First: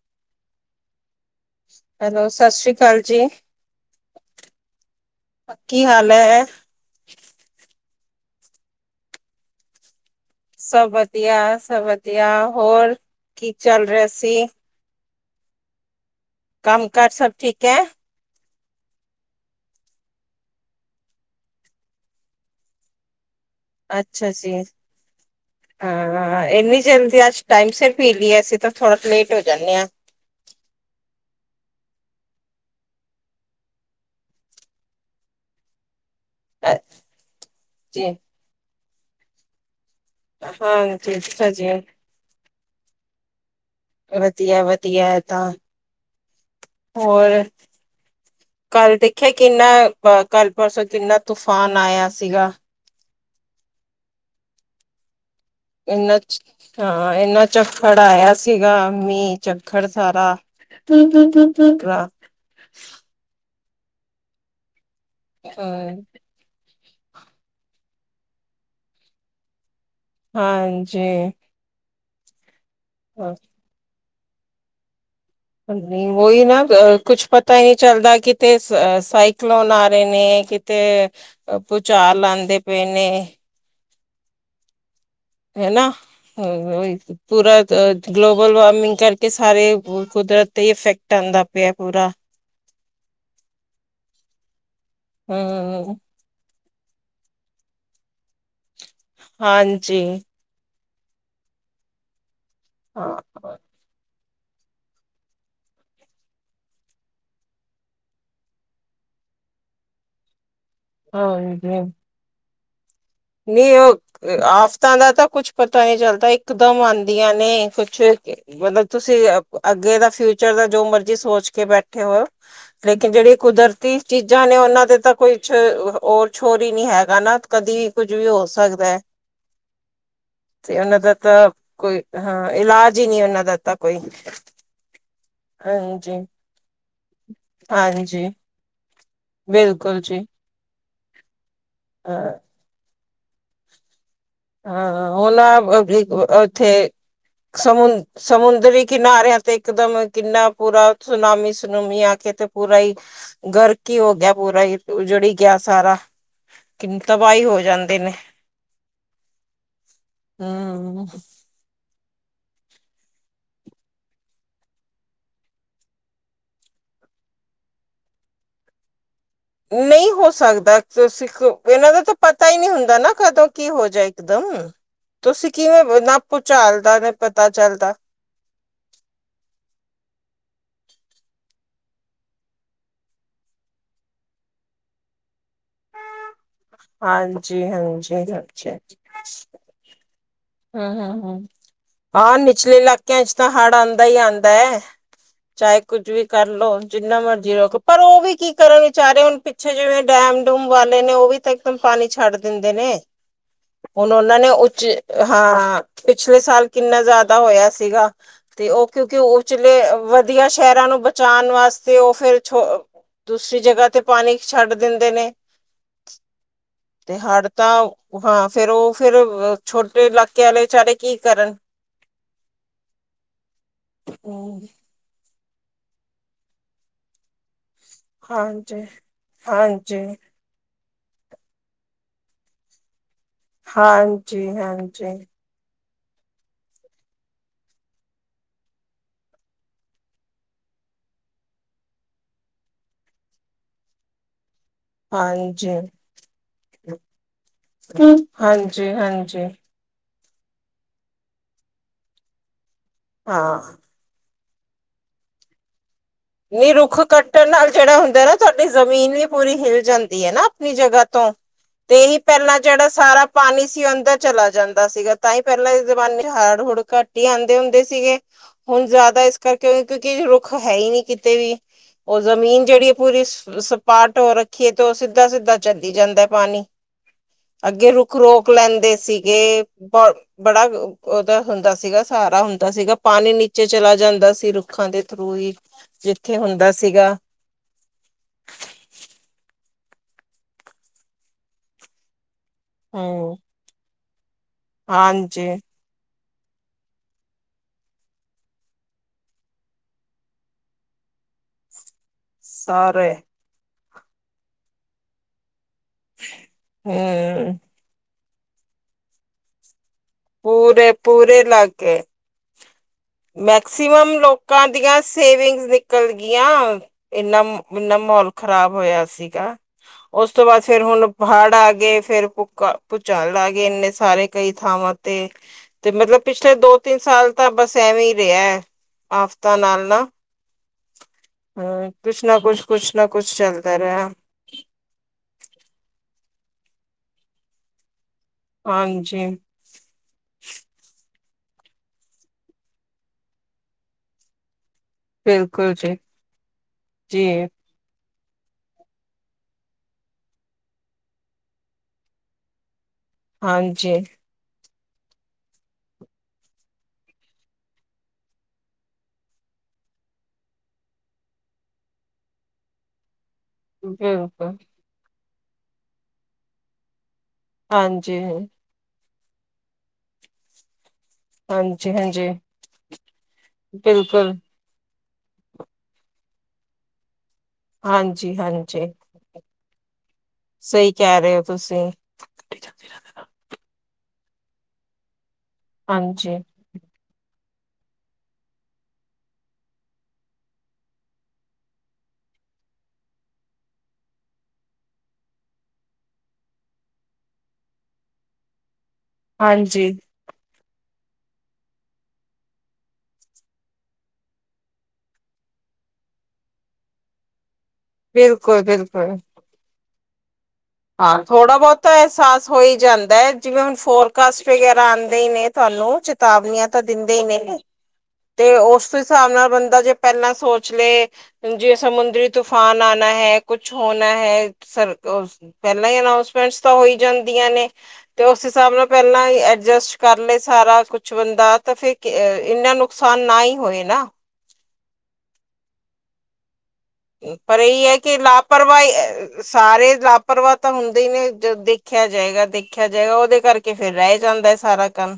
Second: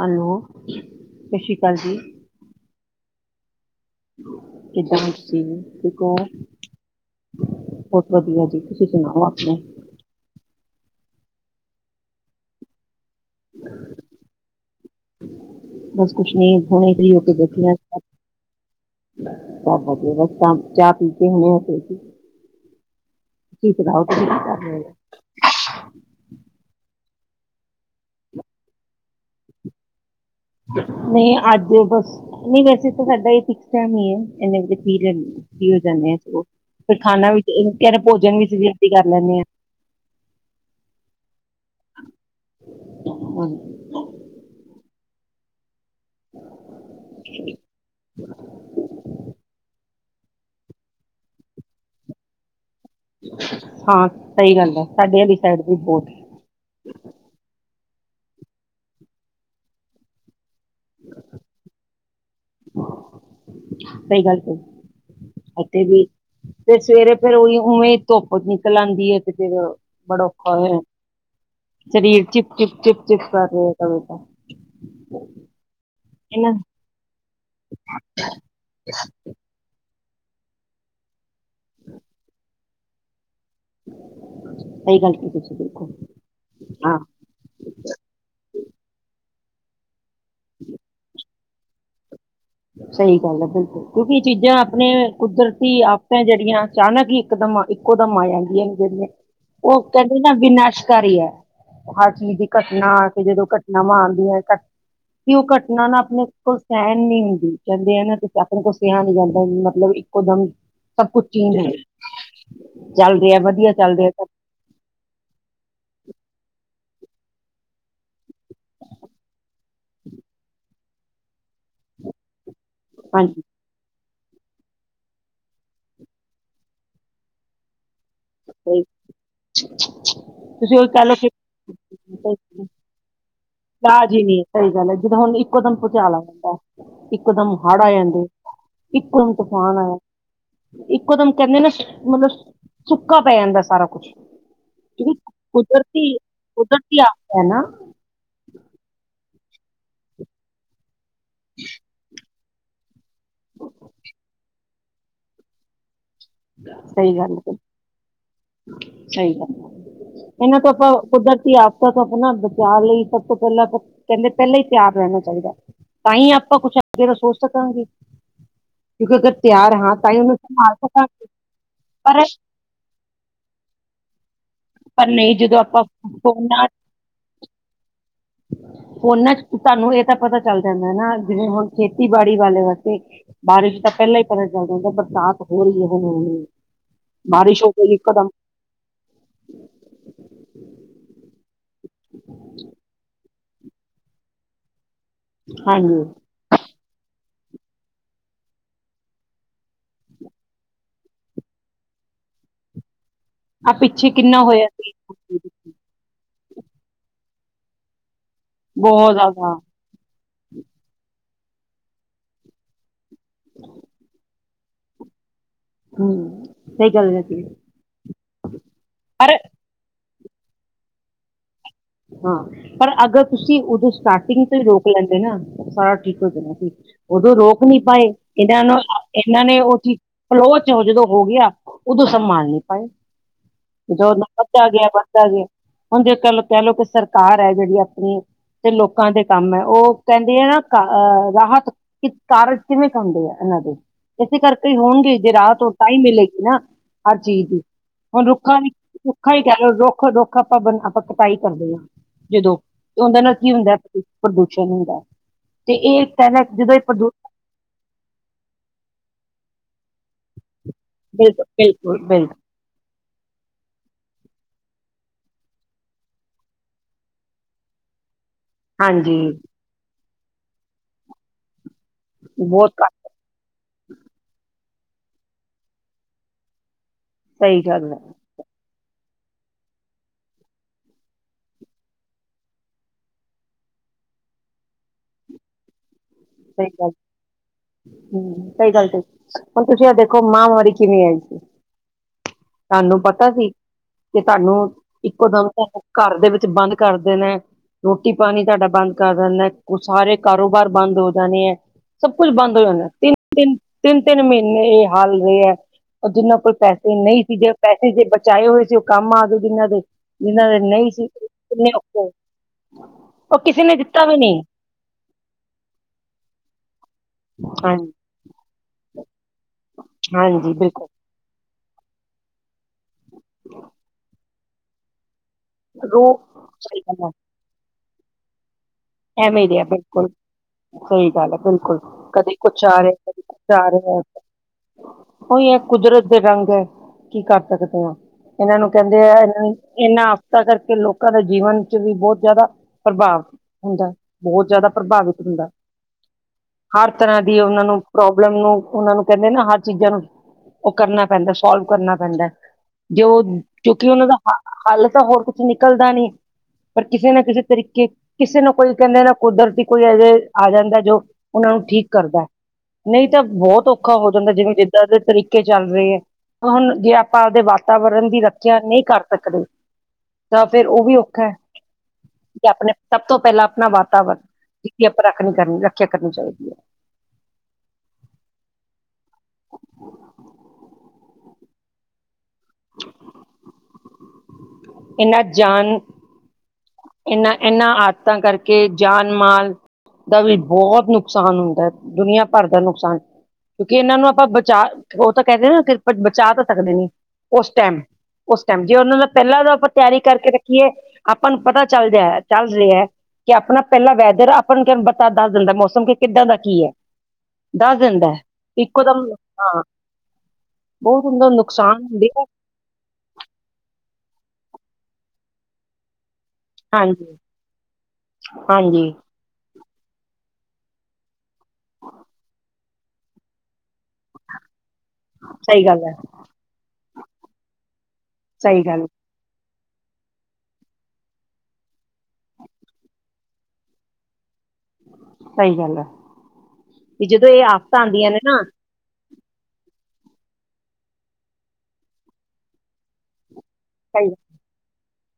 Hello ਸਤਿ ਸ਼੍ਰੀ ਅਕਾਲ ਜੀ। ਹੈਲੋ ਸਤਿ ਸ਼੍ਰੀ ਅਕਾਲ ਜੀ। ਕਿਦਾਂ? ਕੀ ਹਾਲ ਐ? ਬਹੁਤ ਵਧੀਆ ਜੀ ਤੁਸੀਂ ਸੁਣਾਓ ਆਪਣਾ। ਸਭ ਵਧੀਆ-ਸਭ ਵਧੀਆ। ਹੋਰ ਕੀ ਚੱਲ ਰਿਹਾ ਸੀ? ਬਸ ਕੁੱਛ ਨਹੀਂ, ਕੰਮ ਹੁਣੇ ਕਾਰ ਫ੍ਰੀ ਹੋ‌ ਸਭ ਕੇ ਠੀਕ ਬੈਠੀ ਹਾਂ। ਹੈ ਸਭ ਵਧੀਆ ਬਸ ਤਾਂ ਚਾਹ ਪੀ ਕੇ ਹੁਣੇ ਹਟੇ ਸੀ। ਤੁਸੀਂ ਸੁਣਾਓ ਤੁਸੀਂ ਅੱਛਾ ਕੀ ਜੀ। ਕਰ ਰਹੇ ਹੋ ਹਾਂ-ਹਾਂ ਇਨੀ ਜਲਦੀ ਅੱਜ ਟਾਈਮ ਸਿਰ ਪੀਲੀ ਅਸੀ ਤਾਂ ਥੋੜਾ ਲੇਟ ਹੋ ਜਾਣੇ ਆ। ਨਹੀਂ ਅੱਜ ਏ ਬਸ ਨਹੀਂ ਵੈਸੇ ਤਾਂ। ਸਾਡਾ ਇਹ ਫਿਕਸ ਟੈਮ ਈ ਏ ਇਨੇ ਵਜੇ ਪੀ ਲੈਣੈ ਆ ਫ੍ਰੀ ਹੋ‌ ਜਾਣੇ ਆ। ਹਾਂ ਪਰ ਖਾਨਾ ਵਿੱਚ ਤੇਰੇ ਜੀ ਭੋਜਨ ਵਿੱਚ ਗਿਣਤੀ ਕਰ ਲੈਣੇ ਆ। ਹਾਂਜੀ ਅੱਛਾ ਜੀ। ਵਧੀਆ-ਵਧੀਆ ਤਾਂ ਹੋਰ ਕੱਲ ਦੇਖਿਆ ਕਿੰਨਾ ਕੱਲ ਪਰਸੋਂ ਕਿੰਨਾ ਤੂਫਾਨ ਆਇਆ ਸੀਗਾ। ਹਾਂ ਸਹੀ ਗੱਲ ਐ। ਸਾਡਿਆਂ ਦੀ ਇਨਾ ਹਾਂ ਇੰਨਾ ਝੱਖੜ ਆਇਆ ਸੀਗਾ ਮੀਂਹ ਝੱਖੜ ਸਾਰਾ [unintelligible] ਸਹੀ ਗੱਲ ਕਹੀ ਇੱਥੇ ਹਮ ਵੀ ਤੇ ਸਵੇਰੇ ਫੇਰ ਉਹੀ ਉਵੇਂ ਧੁੱਪ ਨਿਕਲ ਆਂਦੀ ਐ ਤੇ ਫਿਰ, ਬੜਾ ਔਖਾ ਹੋਇਆ ਹਾਂਜੀ ਸਰੀਰ ਚਿਪ ਚੁਪ-ਚੁਪ ਚਿਪ ਕਰ ਰਿਹਾ। [unintelligible] ਹਾਂਜੀ। ਉਹੀ ਨਾ ਕੁਛ ਪਤਾ ਹੀ ਨਹੀਂ ਚੱਲਦਾ ਕਿਤੇ ਸਾਈ। ਖਲਣ ਆ ਰਹੇ ਨੇ ਕਿਤੇ ਭੂਚਾਰ ਆਂਦੇ ਪਏ ਨੇ ਸਹੀ ਗੱਲ ਕਹੀ। ਹਨਾ ਪੂਰਾ ਗਲੋਬਲ ਵਾਰਮਿੰਗ ਕਰਕੇ ਸਾਰੇ। ਕੁਦਰਤ ਤੇ ਇਫੈਕਟ ਆਂਦਾ ਪਿਆ ਪੂਰਾ। ਸਹੀ ਗੱਲ ਐ। ਬਿਲਕੁਲ ਕਿਉਂਕਿ ਇਹ ਚੀਜ਼ਾਂ ਆਪਣੇ ਕੁਦਰਤੀ ਹਮ ਆਪ ਜਿਹੜੀਆਂ ਅਚਾਨਕ ਇੱਕਦਮ ਇੱਕੋ ਦਮ ਆ ਜਾਂਦੀਆਂ ਨੇ ਜਿਹੜੀਆਂ ਉਹ ਹਾਂਜੀ ਕਹਿੰਦੇ ਨਾ ਵੀਨਾਸ਼। ਕਾਰੀ ਆ ਹਰ ਚੀਜ਼ ਦੀ ਘਟਨਾ ਆ ਹਾਂ ਕੇ ਜਦੋਂ ਘਟਨਾਵਾਂ ਆਂਦੀਆਂ ਘ ਕਿ ਉਹ ਘਟਨਾ ਨਾ ਆਪਣੇ ਕੋਲ ਸਹਿਣ ਨਹੀਂ ਹੁੰਦੀ। ਕਹਿੰਦੇ ਆ ਨਾ ਕੀ ਆਪਣੇ ਕੋਲ ਸੇਹਾ ਨੀ ਜਾਂਦਾ ਮਤਲਬ ਇੱਕੋ ਦਮ ਸਭ ਕੁਛ ਚੇਂਜ। ਹਾਂਜੀ ਚੱਲ ਰਿਹਾ ਵਧੀਆ ਨਹੀਂ ਓ ਚੱਲ ਰਿਹਾ ਸਭ ਤਾਂ ਦਾ ਤਾਂ ਕੁੱਛ ਪਤਾ ਨੀ ਚੱਲਦਾ ਇਕਦਮ ਆਂਦੀਆਂ ਨੇ ਕੁਛ ਮਤਲਬ ਤੁਸੀਂ ਅੱਗੇ ਦਾ ਫਿਊਚਰ ਦਾ ਜੋ ਮਰਜੀ ਸੋਚ ਕੇ ਬੈਠੇ ਹੋ। ਲੇਕਿਨ ਜਿਹੜੀ ਹਾਂਜੀ ਕੁਦਰ ਤੀ ਚੀਜ਼ਾਂ ਨੇ ਉਹਨਾਂ ਦੇ ਤਾਂ ਕੋਈ ਹੋਰ ਛੋਰ ਹੀ ਨਹੀਂ ਹੈਗਾ ਨਾ ਕਦੀ। ਕੁਝ ਵੀ ਹੋ ਸਹੀ ਸਕਦਾ। ਤੁਸੀਂ ਤੇ ਉਹੀ ਉਹਨਾਂ ਕਹਿ ਲਓ ਦਾ ਕਿ ਤਾਂ ਕੋਈ ਅ ਇਲਾਜ ਹੀ ਨਹੀਂ ਉਹਨਾਂ ਦਾ। ਤਾਂ ਕੋਈ ਇਲਾਜ ਈ ਨੀ ਸਹੀ ਗੱਲ ਐ। ਜਿਦਾਂ ਹੁਣ ਇੱਕੋ ਦਮ ਭੁਚਾਲ ਹਾਂਜੀ ਏ ਜਾਂਦਾ ਇੱਕੋ ਦਮ ਹੜ ਆ ਜਾਂਦੇ। ਹਾਂਜੀ ਇੱਕੋ ਦਮ ਤੂਫਾਨ ਆਇਆ ਬਿਲਕੁਲ ਜੀ ਇੱਕੋ ਦਮ ਕਹਿੰਦੇ ਨਾ ਅ ਮਤਲਬ। ਸੁੱਕਾ ਪੈ ਜਾਂਦਾ ਸਾਰਾ ਕੁਛ। ਹਾਂ-ਹਾਂ ਉਹਨਾਂ ਉੱਥੇ ਕੁਦਰਤੀ ਆਫਤ ਹੈ ਨਾ ਸਮ ਸਮੁੰਦਰੀ ਕਿਨਾਰਿਆਂ ਤੇ ਇਕਦਮ ਕਿੰਨਾ ਪੂਰਾ ਸੁਨਾਮੀ ਸੁਨੂਮੀ ਆ ਕੇ ਤੇ। ਪੂਰਾ ਹੀ ਗਰਕ ਹੀ ਹੋ ਗਿਆ ਪੂਰਾ ਉਜੜੀ ਗਿਆ ਸਾਰਾ ਕਿੰਨੀ ਸਹੀ ਗੱਲ, ਤਬਾਹੀ ਹੋ ਜਾਂਦੇ ਨੇ ਸਹੀ ਗੱਲ। ਇਹਨਾਂ ਤੋਂ ਆਪਾਂ ਹਮ ਕੁਦਰਤੀ ਆਫ ਆਪਣਾ ਬਚਾਅ ਲਈ ਸਭ ਤੋਂ ਪਹਿਲਾਂ ਆਪ ਕਹਿੰਦੇ ਪਹਿਲਾਂ ਹੀ ਤਿਆਰ ਰਹਿਣਾ ਚਾਹੀਦਾ ਤਾਂ ਹੀ ਆਪਾਂ ਕੁਛ ਅੱਗੇ ਦਾ ਸੋਚ ਸਕਾਗੇ ਕਿਉਂਕਿ ਤਿਆਰ ਹਾਂ ਨਹੀਂ ਤਾਂ ਹੀ ਹੋ ਸਕਦਾ [unintelligible] ਤੁਸੀਂ ਇਹਨਾਂ ਦਾ ਤਾਂ ਪਰ ਪਤਾ ਹੀ ਨਹੀਂ ਹੁੰਦਾ ਨਾ ਕਦੋਂ ਕੀ ਹੋ ਜਾਏ ਇਕ ਦਮ। ਪਰ ਨਹੀਂ ਤੁਸੀਂ ਜਦੋਂ ਆਪਾਂ ਕਿਵੇਂ ਨਾ ਭੂਚਾਲ ਦਾ ਨਾ ਪਤਾ ਚੱਲਦਾ। [inaudible] ਉਹਨਾਂ ਚ ਤੁਹਾਨੂੰ ਇਹ ਤਾਂ ਪਤਾ ਚੱਲ ਜਾਂਦਾ ਨਾ ਜਿਵੇਂ ਹੁਣ ਖੇਤੀਬਾੜੀ ਵਾਲੇ ਵਾਸਤੇ। ਬਾਰਿਸ਼ ਤਾਂ ਪਹਿਲਾਂ ਹੀ ਪਤਾ ਚੱਲ ਜਾਂਦਾ ਬਰਸਾਤ ਹੋ ਰਹੀ ਐ ਹੁਣ [unintelligible] ਬਾਰਿਸ਼ ਹੋ ਗਈ ਹਾਂਜੀ-ਹਾਂਜੀ ਇੱਕਦਮ ਅੱਛਾ ਜੀ। ਹੂੰ, ਆਹ ਨਿਚਲੇ ਇਲਾਕਿਆਂ ਚ ਤਾਂ ਹੜ੍ਹ ਆਂਦਾ ਹੀ ਆਂਦਾ। ਚਾਹੇ ਹਾਂਜੀ ਕੁਝ ਵੀ ਕਰ ਲਓ ਜਿੰਨਾ ਮਰਜ਼ੀ ਰੱਖੋ ਪਰ ਉਹ ਵੀ ਕੀ ਕਰਨ ਵਿਚਾਰੇ ਹੁਣ ਪਿੱਛੇ ਜਿਵੇਂ ਡੈਮ ਡੂਮ ਵਾਲੇ ਨੇ ਉਹ ਵੀ। ਇੱਕਦਮ ਪਾਣੀ ਛੱਡ ਦਿੰਦੇ ਨੇ ਆ ਪਿੱਛੇ ਹੁਣ ਉਹਨਾਂ ਕਿੰਨਾ ਨੇ ਹੋਇਆ ਉੱਚ। ਸੀ ਹਾਂ-ਹਾਂ ਪਿਛਲੇ ਸਾਲ ਕਿੰਨਾ ਜ਼ਿਆਦਾ ਹੋਇਆ ਸੀਗਾ। ਤੇ ਉਹ ਬਹੁਤ ਕਿਉਂਕਿ ਜ਼ਿਆਦਾ ਉਚਲੇ ਵਧੀਆ ਸ਼ਹਿਰਾਂ ਨੂੰ ਬਚਾਣ ਵਾਸਤੇ ਉਹ ਫੇਰ ਦੂਸਰੀ ਜਗ੍ਹਾ ਤੇ ਪਾਣੀ ਛੱਡ ਦਿੰਦੇ ਨੇ। ਹੂੰ ਸਹੀ ਗੱਲ ਤੇ ਹੈ ਜੀ ਹੜ ਤਾਂ ਹਾਂ ਫੇਰ ਉਹ ਫੇਰ। ਪਰ ਛੋਟੇ ਇਲਾਕੇ ਵਾਲੇ ਵਿਚਾਰੇ ਕੀ ਕਰਨ। ਹਾਂ, ਪਰ ਅਗਰ ਤੁਸੀਂ ਉਦੋਂ ਸਟਾਰਟਿੰਗ ਤੋਂ ਹਮ ਹੀ ਰੋਕ ਲੈਂਦੇ ਨਾ ਸਾਰਾ ਠੀਕ ਹੋ ਜਾਣਾ ਸੀ। ਉਦੋਂ ਰੋਕ ਨਹੀਂ ਪਾਏ ਇਹਨਾਂ ਨੂੰ ਹਾਂਜੀ ਇਹਨਾਂ ਨੇ ਉਹ ਚੀ ਹਾਂਜੀ ਪਲੋਹ ਚੋਂ ਜਦੋਂ ਹੋ ਗਿਆ, ਉਦੋਂ ਸੰਭਾਲ ਨੀ ਪਾਏ। ਜੋਦ [unintelligible] ਹਾਂਜੀ ਗਿਆ ਹਾਂਜੀ ਬਣਦਾ ਗਿਆ, ਹੁਣ ਜੇ ਕਹਿ ਲੋ ਕਹਿ ਲਓ ਕਿ ਸਰਕਾਰ ਹੈ ਜਿਹੜੀ ਆਪਣੀ ਤੇ ਲੋਕਾਂ ਦੇ ਕੰਮ ਏ ਉਹ ਕਹਿੰਦੀ ਹੈ ਨਾ ਅਹ ਰਾਹਤ ਕਿ ਕਾਰਜ ਕਿਵੇਂ ਖਾਂਦੇ ਆ ਇਹਨਾਂ ਦੇ। ਇਸੇ ਕਰਕੇ ਹੋਣਗੇ ਜੇ ਰਾਹ ਤੋਂ ਹਾਂਜੀ ਤਾਂ ਈ ਮਿਲੇਗੀ ਨਾ ਹਰ ਚੀਜ਼ ਦੀ। ਹੁਣ ਹਾਂਜੀ ਰੁੱਖਾਂ ਦੀ ਰੁੱਖਾ ਹੀ ਹਾਂਜੀ ਕਹਿ ਲਓ ਰੁੱਖ ਦੁੱਖ ਆਪਾਂ ਬ ਆਪਾਂ ਕਟਾਈ ਕਰਦੇ ਹਾਂ, ਜਦੋਂ ਤੇ ਉਹਦੇ ਨਾਲ ਕੀ ਹਾਂ ਹੁੰਦਾ ਪ੍ਰਦੂਸ਼ਣ ਹੁੰਦਾ। ਤੇ ਇਹ ਤੇ ਨਾ ਨੀ ਰੁੱਖ ਕੱਟਣ ਨਾਲ ਜਿਹੜਾ ਹੁੰਦਾ ਨਾ ਤੁਹਾਡੀ ਜ਼ਮੀਨ ਵੀ ਪੂਰੀ ਹਿਲ ਜਾਂਦੀ ਹੈ ਨਾ ਆਪਣੀ ਜਗਾ ਤੋਂ, ਬਿਲਕੁਲ ਤੇ ਬਿਲਕੁਲ ਇਹੀ ਬਿਲਕੁਲ ਪਹਿਲਾਂ ਜਿਹੜਾ ਸਾਰਾ ਪਾਣੀ ਸੀ ਅੰਦਰ ਚਲਾ ਜਾਂਦਾ ਸੀਗਾ ਤਾਂ ਹੀ ਪਹਿਲਾਂ ਜ਼ਮਾਨੇ ਹੜ ਹੁੜ ਘੱਟ ਹੀ ਆਉਂਦੇ ਹੁੰਦੇ ਸੀਗੇ। ਹੁਣ ਹਾਂਜੀ ਜ਼ਿਆਦਾ ਇਸ ਕਰਕੇ ਕਿਉਂਕਿ ਰੁੱਖ ਹੈ ਹੀ ਨੀ ਕਿਤੇ ਵੀ। ਉਹ ਜ਼ਮੀਨ ਬਹੁਤ ਜਿਹੜੀ ਹੈ ਘੱਟ ਪੂਰੀ ਪਾਟ ਹੋ ਰੱਖੀ ਏ ਤੇ ਉਹ ਸਿੱਧਾ-ਸਿੱਧਾ ਚੱਲੀ ਜਾਂਦਾ ਪਾਣੀ, ਸਹੀ ਅੱਗੇ ਗੱਲ ਹੈ ਰੁੱਖ ਰੋਕ ਰੋਕ ਲੈਂਦੇ ਸੀਗੇ ਪਰ ਬੜਾ ਉਹਦਾ ਹੁੰਦਾ ਸੀਗਾ ਸਹਾਰਾ ਹੁੰਦਾ ਸੀਗਾ ਪਾਣੀ ਨੀਚੇ ਚਲਾ ਜਾਂਦਾ ਸੀ ਰੁੱਖਾਂ ਦੇ ਥਰੂ ਹੀ। [unintelligible] ਸਹੀ ਗੱਲ। ਸੀਗਾ ਹੂੰ ਸਹੀ ਗੱਲ ਤੇ ਹੁਣ ਤੁਸੀਂ ਆ ਦੇਖੋ ਮਹਾਂਮਾਰੀ ਕਿਵੇਂ ਆਈ ਸੀ। ਸਾਨੂੰ ਪਤਾ ਹਮ ਸੀ, ਕਿ ਸਾਨੂੰ ਇੱਕੋ ਦਮ ਹਾਂਜੀ ਘਰ ਦੇ ਵਿੱਚ ਬੰਦ ਕਰਦੇ ਨੇ। ਰੋਟੀ-ਪਾਣੀ ਤੁਹਾਡਾ ਬੰਦ ਕਰ ਦਿੰਦਾ, ਸਾਰੇ ਕਾਰੋਬਾਰ ਬੰਦ ਹੋ ਜਾਨੇ ਏ ਸਭ ਕੁਛ ਬੰਦ ਹੋ ਜਾਂਦਾ ਸਾਰੇ ਤਿੰਨ-ਤਿੰਨ, ਤਿੰਨ-ਤਿੰਨ ਮਹੀਨੇ ਇਹ ਹਾਲ ਰਹੇ ਆ। ਜਿਹਨਾਂ ਕੋਲ ਪੈਸੇ ਨਹੀਂ ਸੀਗੇ ਹਮ ਪੈਸੇ ਜੇ ਬਚਾਏ ਹੋਏ ਸੀ ਉਹ ਕੰਮ ਆਗੇ ਜਿਹਨਾਂ ਦੇ। ਜਿਨਾ ਦੇ ਨਹੀਂ ਪੂਰੇ ਸੀ, ਉਹ ਪੂਰੇ ਲੱਗ ਕਿੰਨੇ ਔਖੇ ਗਏ ਹੋਏ। ਉਹ ਕਿਸੇ ਨੇ ਦਿੱਤਾ ਮੈਕਸੀਮਮ ਵੀ ਨਹੀਂ ਲੋਕਾਂ ਦੀਆਂ ਸੇਵਿੰਗਸ ਨਿਕਲ ਗੀਆਂ। ਇੰਨਾ, ਹਾਂਜੀ ਇੰਨਾ ਮਾਹੌਲ ਖ਼ਰਾਬ ਹੋਇਆ ਸੀਗਾ ਉਸ ਤੋਂ ਹਾਂਜੀ ਬਾਅਦ ਫੇਰ ਬਿਲਕੁਲ ਹੁਣ ਹੜ ਆ ਗਏ ਫੇਰ ਭੁੱਕ ਭੁਚਾਲ ਆ ਗਏ ਇੰਨੇ ਸਾਰੇ ਕਈ ਥਾਵਾਂ ਤੇ ਤੇ ਰੋ ਮਤਲਬ ਪਿਛਲੇ ਸਹੀ ਦੋ-ਤਿੰਨ ਗੱਲ ਹੈ ਸਾਲ ਤਾਂ ਬਸ ਐਵੇਂ ਹੀ ਰਿਹਾ ਹੈ। ਐਵੇਂ ਈ ਆਫ਼ਤਾਂ ਰਿਹਾ ਨਾਲ ਨਾ ਬਿਲਕੁਲ। ਸਹੀ ਗੱਲ ਹੈ ਬਿਲਕੁਲ, ਕਦੇ ਕੁਛ ਆ ਰਿਹਾ ਕਦੇ ਕੁਛ ਆ ਰਿਹਾ। ਉਹੀ ਹੈ ਕੁਦਰਤ ਦੇ ਰੰਗ ਐ, ਕੀ ਕਰ ਸਕਦੇ ਆ ਇਹਨਾਂ ਨੂੰ ਕਹਿੰਦੇ ਆ ਹਾਂਜੀ ਇਹਨਾਂ ਇਹਨਾਂ ਆਫ਼ਤਾਂ ਕਰਕੇ ਲੋਕਾਂ ਦੇ ਜੀਵਨ ਚ ਵੀ ਬਹੁਤ ਜ਼ਿਆਦਾ ਪ੍ਰਭਾਵ ਹੁੰਦਾ, ਬਹੁਤ ਜ਼ਿਆਦਾ ਪ੍ਰਭਾਵਿਤ ਹੁੰਦਾ। ਬਿਲਕੁਲ ਜੀ ਹਰ ਤਰ੍ਹਾਂ ਜੀ ਦੀ ਉਹਨਾਂ ਨੂੰ ਪ੍ਰੋਬਲਮ ਨੂੰ ਉਹਨਾਂ ਨੂੰ ਕਹਿੰਦੇ ਨਾ ਹਰ ਚੀਜ਼ਾਂ ਨੂੰ, ਉਹ ਕਰਨਾ ਪੈਂਦਾ ਸੋਲਵ ਕਰਨਾ ਪੈਂਦਾ। ਜੋ ਕਿਉਂਕਿ ਹਾਂਜੀ ਉਹਨਾਂ ਦਾ ਹ ਹੱਲ ਤਾਂ ਹੋਰ ਕੁਛ ਨਿਕਲਦਾ ਨੀ, ਪਰ ਕਿਸੇ ਨਾ ਕਿਸੇ ਤਰੀਕੇ ਕਿਸੇ ਨੂੰ ਕੋਈ ਕਹਿੰਦੇ ਨਾ ਕੁਦਰਤੀ ਕੋਈ ਇਹ ਜੇ ਆ ਜਾਂਦਾ ਜੋ ਉਹਨਾਂ ਨੂੰ ਠੀਕ ਕਰਦਾ। ਨਹੀਂ ਤਾਂ ਬਹੁਤ ਔਖਾ ਹੋ ਜਾਂਦਾ ਜਿਵੇਂ ਬਿਲਕੁਲ ਜਿੱਦਾਂ ਦੇ ਤਰੀਕੇ ਚੱਲ ਰਹੇ ਆ, ਹੁਣ ਜੇ ਆਪਾਂ ਆਵਦੇ ਵਾਤਾਵਰਨ ਹਾਂਜੀ ਦੀ ਰੱਖਿਆ ਨਹੀਂ ਕਰ ਸਕਦੇ, ਤਾਂ ਫਿਰ ਉਹ ਵੀ ਔਖਾ। ਹਾਂਜੀ-ਹਾਂਜੀ। ਕਿ ਆਪਣੇ ਸਭ ਤੋਂ ਪਹਿਲਾਂ ਆਪਣਾ ਵਾਤਾਵਰਨ, ਜਿਹਦੀ ਆਪਾਂ ਰੱਖ ਨੀ ਕਰਨੀ ਰੱਖਿਆ ਕਰਨੀ ਚਾਹੀਦੀ ਹੈ। ਹਾਂਜੀ-ਹਾਂਜੀ, ਸਹੀ ਕਹਿ ਰਹੇ ਹੋ ਤੁਸੀਂ। ਇਹਨਾਂ ਜਾਨ ਹਾਂਜੀ। ਇਹਨਾਂ, ਇਹਨਾਂ ਆਦਤਾਂ ਕਰਕੇ ਜਾਨਮਾਲ ਦਾ ਵੀ ਬਹੁਤ ਨੁਕਸਾਨ ਹੁੰਦਾ, ਦੁਨੀਆਂ ਭਰ ਦਾ ਨੁਕਸਾਨ! ਕਿਉਂਕਿ ਇਹਨਾਂ ਨੂੰ ਆਪਾਂ ਬਚਾ--ਉਹ ਤਾਂ ਕਹਿੰਦੇ ਨਾ ਬਚਾ ਤਾਂ ਸਕਦੇ ਨੀ ਉਸ ਟਾਇਮ। ਉਸ ਟਾਈਮ, ਜੇ ਉਹਨਾਂ ਦਾ ਪਹਿਲਾਂ ਆਪਾਂ ਹਾਂਜੀ। ਤਿਆਰੀ ਕਰਕੇ ਰੱਖੀਏ, ਆਪਾਂ ਨੂੰ ਪਤਾ ਚੱਲਦੈ ਦੱਸਦੇ ਆ। ਕਿ ਆਪਣਾ ਪਹਿਲਾ ਵੈਦਰ ਆ, ਆਪਾਂ ਨੂੰ ਬਤਾ--ਦੱਸ ਦਿੰਦਾ, ਮੌਸਮ ਕਿ, ਕਿੱਦਾਂ ਦਾ ਕੀ ਹੈ। ਦੱਸ ਦਿੰਦਾ, ਇੱਕੋਦਮ, ਬਿਲਕੁਲ-ਬਿਲਕੁਲ ਹਾਂ। ਬਹੁਤ ਹਾਂ, ਹੁੰਦਾ ਥੋੜਾ-ਬਹੁਤ ਨੁਕਸਾਨ ਤਾਂ ਹੁੰਦੇ ਆ ਅਹਿਸਾਸ ਹੋਈ ਜਾਂਦਾ ਹੈ, ਜਿਵੇਂ ਹੁਣ ਫੋਰਕਾਸਟ ਵਗੈਰਾ ਆਉਂਦੇ ਹੀ ਨੇ ਤੁਹਾਨੂੰ। ਚਤਾਵਨੀਆਂ ਤਾਂ ਹਾਂਜੀ ਦਿੰਦੇ ਹੀ ਨੇ। ਤੇ ਹਾਂਜੀ ਉਸ ਹਿਸਾਬ ਨਾਲ, ਬੰਦਾ ਜੇ ਪਹਿਲਾਂ ਸੋਚਲੇ ਜੇ ਸਮੁੰਦਰੀ ਤੂਫਾਨ ਆਣਾ ਹੈ, ਕੁਛ ਹੋਣਾ ਹੈ, ਸਰ ਔਰ ਸਹੀ ਗੱਲ ਪਹਿਲਾਂ ਹੈ ਹੀ ਅਨਾਉਸਮੈਂਟਸ ਤਾਂ ਹੋਈ ਜਾਂਦੀਆਂ ਨੇ, ਤੇ ਉਸ ਸਹੀ ਹਿਸਾਬ ਨਾਲ ਗੱਲ ਪਹਿਲਾਂ ਐਡਜਸਟ ਕਰਲਏ ਸਾਰਾ ਕੁਛ ਬੰਦਾ, ਤਾਂ ਫਿਰ ਇੰਨਾ ਨੁਕਸਾਨ ਨਾ ਹੀ ਹੋਏ ਨਾ। ਸਹੀ ਗੱਲ ਐ। ਪਰ ਇਹੀ ਐ, ਕਿ ਲਾਪਰਵਾਹੀ ਸਾਰੇ ਲਾਪਰਵਾਹ ਤਾਂ ਹੁੰਦੇ ਹੀ ਨੇ, ਦੇਖਿਆ ਜਾਇਗਾ, ਦੇਖਿਆ ਜਾਇਗਾ। ਉਹਦੇ ਕਰਕੇ ਕੇ ਫਿਰ ਸਹੀ ਰਹਿ ਜਾਂਦਾ ਹੈ, ਸਾਰਾ ਕੰਮ।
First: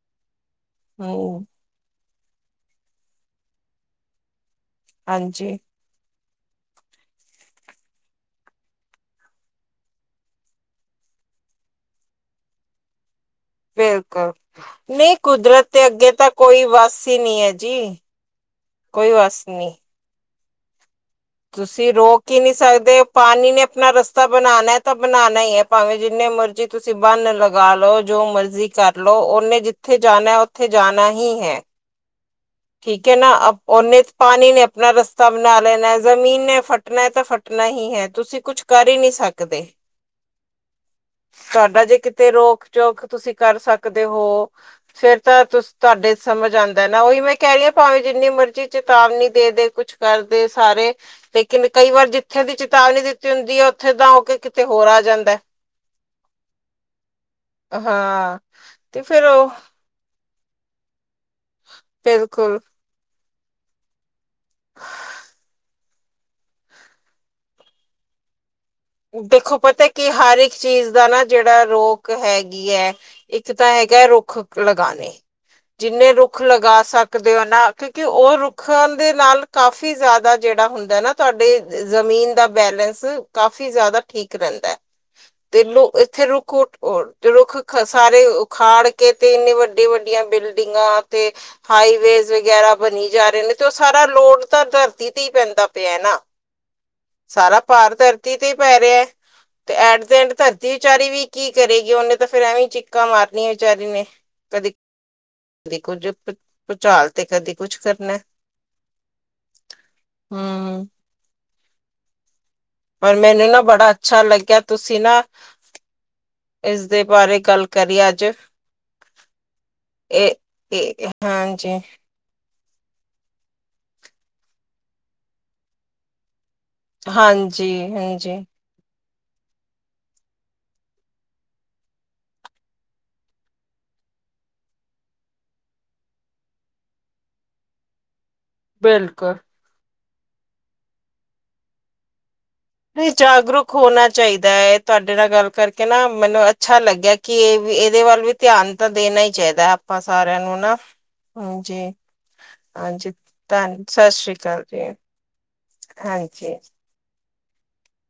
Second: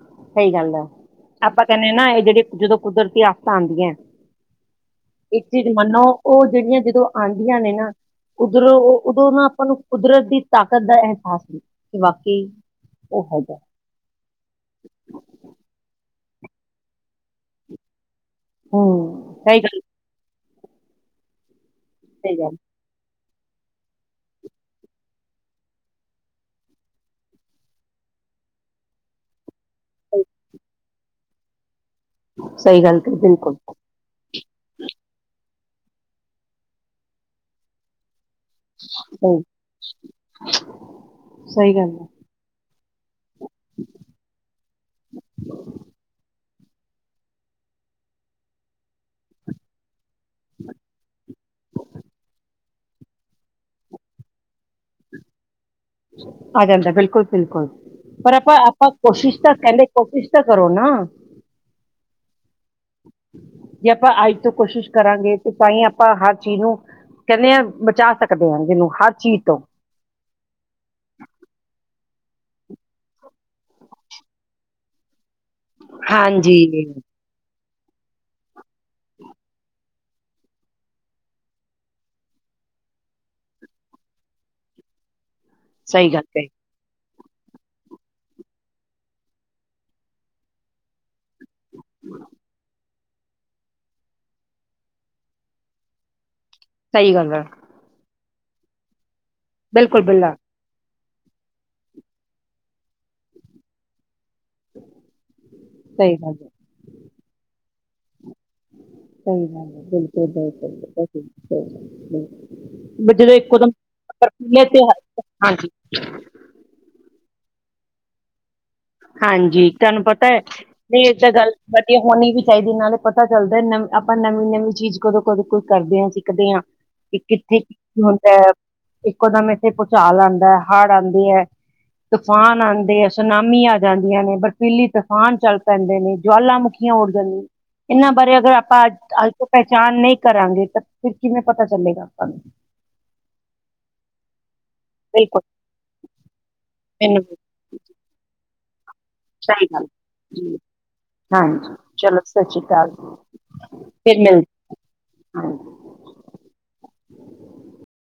ਸਹੀ ਗੱਲ ਐ, ਹਮ ਆਪਾਂ ਕਹਿੰਦੇ ਆ ਨਾ, ਇਹ ਜਿਹੜੀ ਜਦੋਂ ਕੁਦਰਤੀ ਆਫਤਾਂ ਆਂਦੀਆਂ ਇੱਕ ਹਾਂਜੀ ਚੀਜ਼ ਮੰਨੋ, ਉਹ ਜਿਹੜੀਆਂ, ਜਦੋਂ ਆਂਦੀਆਂ ਨੇ, ਨਾ ਉਧਰੋਂ, ਉਦੋਂ ਨਾ ਆਪਾਂ ਨੂੰ ਕੁਦਰਤ ਦੀ ਤਾਕਤ ਦਾ ਅਹਿਸਾਸ ਹੁੰਦਾ, ਕਿ ਵਾਕਈ! ਓ ਹੈਗਾ। ਬਿਲਕੁਲ, ਨਹੀਂ ਕੁਦਰਤ ਦੇ ਅੱਗੇ ਤਾਂ ਕੋਈ ਵੱਸ ਹੀ ਨਹੀਂ ਆ ਜੀ। ਕੋਈ ਹੂੰ ਵੱਸ ਸਹੀ ਨਹੀਂ। ਗੱਲ ਤੁਸੀਂ, ਰੋਕ ਸਹੀ ਹੀ ਨਹੀਂ ਗੱਲ ਸਕਦੇ ਪਾਨੀ ਨੇ ਅਪਣਾ ਰਸਤਾ ਬਣਾਣਾ ਹੈ, ਤਾਂ ਬਣਾਣਾ ਹੀਹੈ, ਭਾਵੇਂ ਜਿੰਨੇ ਮਰਜ਼ੀ ਤੁਸੀਂ ਬੰਨ ਲਗਾਲੋ, ਜੋ ਮਰਜ਼ੀ ਜੀ ਕਰਲੋ, ਉਹਨੇ ਜਿੱਥੇ ਜਾਣਾ, ਉੱਥੇ ਜਾਣਾ ਹੀ ਹੈ। ਸਹੀ ਗੱਲ ਠੀਕ ਹੈ ਕਹੀ, ਨਾ, ਬਿਲਕੁਲ ਓਹਨੇ ਪਾਨੀ ਨੇ ਅਪਨਾ ਰਸਤਾ ਬਣਾ ਲੈਣਾ, ਜ਼ਮੀਨ ਨੇ ਫੱਟਣਾ ਹੈ, ਤਾਂ ਫੱਟਣਾ ਹੀਹੈ, ਤੁਸੀਂ ਕੁਛ ਕਰ ਹੀ ਨਹੀਂ ਸਹੀ ਸਕਦੇ, ਸਹੀ ਤੁਹਾਡਾ ਗੱਲ ਜੇ ਹੈ। ਕਿ ਤੇ ਰੋਕ-ਜੋੋਕ ਤੁਸੀਂ ਕਰ ਸਕਦੇ ਹੋ ਫੇਰ ਤਾ, ਤੁਸ ਤੁਹਾਡੇ ਸਮਝ ਆਂਦਾ ਏ ਨਾ, ਉਹੀ ਮੈਂ ਕਹਿ ਰਹੀਆਂ, ਭਾਵੇਂ ਜਿੰਨੀ ਮਰਜ਼ੀ ਚੇਤਾਵਨੀ ਦੇਦੇ ਕੁਛ ਕਰਦੇ ਸਾਰੇ, ਲੇਕਿਨ ਕਈ ਵਾਰ ਜਿੱਥੇ ਦੀ ਚੇਤਾਵਨੀ ਦਿੱਤੀ ਹੁੰਦੀ ਆ, ਉੱਥੇ ਤਾਂ ਹੋਕੇ ਕਿਤੇ ਹੋਰ ਆ ਜਾਂਦਾ। ਆ ਜਾਂਦਾ, ਬਿਲਕੁਲ-ਬਿਲਕੁਲ, ਪਰ ਹਾਂ ਆਪਾਂ, ਆਪਾਂ ਤੇ ਫੇਰ ਕੋਸ਼ਿਸ਼ ਉਹ ਤਾਂ ਕਹਿੰਦੇ ਕੋਸ਼ਿਸ਼ ਤਾ ਕਰੋ ਨਾ। ਬਿਲਕੁਲ! ਜੇ ਆਪਾਂ ਅੱਜ ਤੋਂ ਕੋਸ਼ਿਸ਼ ਕਰਾਂਗੇ, ਤੇ ਤਾਂਹੀ ਆਪਾਂ ਹਰ ਚੀਜ਼ ਨੂੰ ਕਹਿੰਨੇ ਆਂ, ਬਚਾ ਸਕਦੇ ਹਾਂ ਜਿਹਨੂੰ ਹਰ ਚੀਜ਼ ਦੇਖੋ ਤੋਂ ਪਤਾ ਕਿ, ਹਰ ਇੱਕ ਚੀਜ਼ ਦਾ ਨਾ, ਜਿਹੜਾ ਰੋਕ ਹੈਗੀ ਐ ਇੱਕ ਤਾਂ ਹੈਗਾ, ਰੁੱਖ ਲਗਾਣੇ। ਜਿੰਨੇ ਰੁੱਖ ਲਗਾ ਹਾਂਜੀ ਸਕਦੇ ਓ ਨਾ, ਕਿਉਂਕਿ ਉਹ ਰੁੱਖਾਂ ਦੇ ਨਾਲ ਕਾਫੀ ਕਾਫੀ ਜ਼ਿਆਦਾ ਜਿਹੜਾ ਹੁੰਦਾ ਨਾ, ਤੁਹਾਡੇ ਜ਼ਮੀਨ ਦਾ ਬੈਲੇੈਂਸ ਕਾਫੀ ਕਾਫੀ ਜ਼ਿਆਦਾ ਠੀਕ ਰਹਿੰਦਾ, ਤੇ ਲੋ ਸਹੀ ਗੱਲ ਇੱਥੇ ਕਹੀ, ਰੁਕੋ ਦੇ, ਰੁੱਖ ਸਾਰੇ ਉਖਾੜਕੇ, ਤੇ ਇਨੇ ਵੱਡੇ-ਵੱਡੀਆਂ ਬਿਲਡਿੰਗਾਂ ਤੇ ਹਾਈਵੇਜ਼ ਵਗੈਰਾ ਬਣੀ ਜਾ ਰਹੇ ਨੇ, ਤੇ ਉਹ ਸਾਰਾ ਲੋੜ ਤਾਂ ਧਰਤੀ ਤੇ ਹੀ ਪੈਂਦਾ ਪਿਆ ਨਾ। ਸਹੀ ਗੱਲ ਐ, ਸਾਰਾ ਭਾਰ ਧਰਤੀ ਤੇ ਹੀ ਪੈ ਰਿਹਾ, ਤੇ ਐਟ ਦੇ ਐਂਡ ਬਿਲਕੁਲ-ਬਿਲਕੁਲ ਧਰਤੀ ਤੇ ਵਿਚਾਰੀ ਵੀ ਕੀ ਕਰੇਗੀ, ਉਹਨੇ ਤਾਂ ਫਿਰ ਐਵੇਂ ਚਿੱਕਾਂ ਮਾਰਨੀਆਂ ਵਿਚਾਰੀ ਨੇ। ਕਦੀ, ਕਦੀ ਕੁੱਝ, ਸਹੀ ਗੱਲ ਐ। ਭੂਚਾਲ ਤੇ ਕਦੀ ਕੁੱਛ ਕਰਨਾ। ਚੰ ਗੱਲ ਹੈ ਬਿਲਕੁਲ-ਬਿਲਕੁਲ ਹਮ [unintelligible] ਪਰ ਜਦੋਂ ਮੈਨੂੰ ਨਾ ਇੱਕੋਦਮ ਬੜਾ ਅੱਛਾ ਲੱਗਿਆ। ਬਰਫੀਲੇ ਤੇ ਤੁਸੀਂ ਨਾ ਹ- ਹਾਂਜੀ, ਇਸਦੇ ਬਾਰੇ ਗੱਲ ਕਰੀਏ ਅੱਜ। ਹਾਂਜੀ। ਤੁਹਾਨੂੰ ਪਤਾ ਇਹ ਹੈ। ਨਹੀਂ ਇਹ ਤਾਂ ਗੱਲ ਹਾਂਜੀ ਵਧੀਆ ਹੋਣੀ ਵੀ ਹੀ ਨਾਲ ਹੀ ਪਤਾ ਚੱਲਦਾ ਆਪਾਂ ਨਵੀਂ ਨਵੀਂ ਚੀਜ਼ ਕਦੋਂ- ਕਦੋਂ ਕੁਈ ਕਰਦੇ ਹਾਂ। ਸਿੱਖਦੇ ਹਾਂ। ਕਿ ਕਿੱਥੇ ਹਾਂਜੀ ਹੁੰਦਾ ਹਾਂਜੀ ਹੈ। ਇੱਕੋ ਦਮ ਇੱਥੇ ਭੂਚਾਲ ਆਉਂਦਾ, ਹੜ ਆਉਂਦੀ ਹੈ। ਤੂਫਾਨ ਆਉਂਦੇ ਆ, ਸੁਨਾਮੀ ਜਾਂਦੀਆਂ ਨੇ। ਬਰਫੀਲੀ ਤੂਫਾਨ ਚੱਲ ਪੈਂਦੇ ਨੇ, ਜੁਆਾਲਾਂ ਮੁੁਖੀਆਂ ਉੱਡ ਜਾਂਦੀਆਂ ਨੇ। ਇਹਨਾਂ ਬਾਰੇ ਅਗਰ ਆਪਾਂ ਅੱਜ ਬਿਲਕੁਲ ਤੋਂ ਪਹਿਚਾਣ ਨਹੀਂ ਕਰਾਂਗੇ। ਤਾਂ ਫਿਰ ਕਿਵੇਂ ਪਤਾ ਚੱਲੇਗਾ ਆਪਾਂ ਨੂੰ। ਜਾਗਰੂਕ ਹੋਣਾ ਚਾਹੀਦਾ ਹੈ। ਤੁਹਾਡੇ ਨਾਲ ਬਿਲਕੁਲ ਗੱਲ ਕਰਕੇ ਨਾ ਮੈਨੂੰ ਅੱਛਾ ਲੱਗਿਆ। ਮੈਨੂੰ ਕਿ ਇਹ ਵੀ ਇਹਦੇ ਵੱਲ ਵੀ ਧਿਆਨ ਤਾਂ ਦੇਣਾ ਹੀ ਸਹੀ ਚਾਹੀਦਾ ਗੱਲ ਆਪਾਂ ਸਾਰਿਆਂ ਜੀ ਨੂੰ ਨਾ। ਹਾਂਜੀ ਚਲੋ ਸਤਿ ਸ਼੍ਰੀ ਅਕਾਲ -ਹਾਂਜੀ ਧੰਨ ਸਤਿ ਫਿਰ ਸ੍ਰੀ ਮਿਲਦੇ ਅਕਾਲ ਜੀ। ਹਾਂ ਹਾਂਜੀ ਹਾਂਜੀ।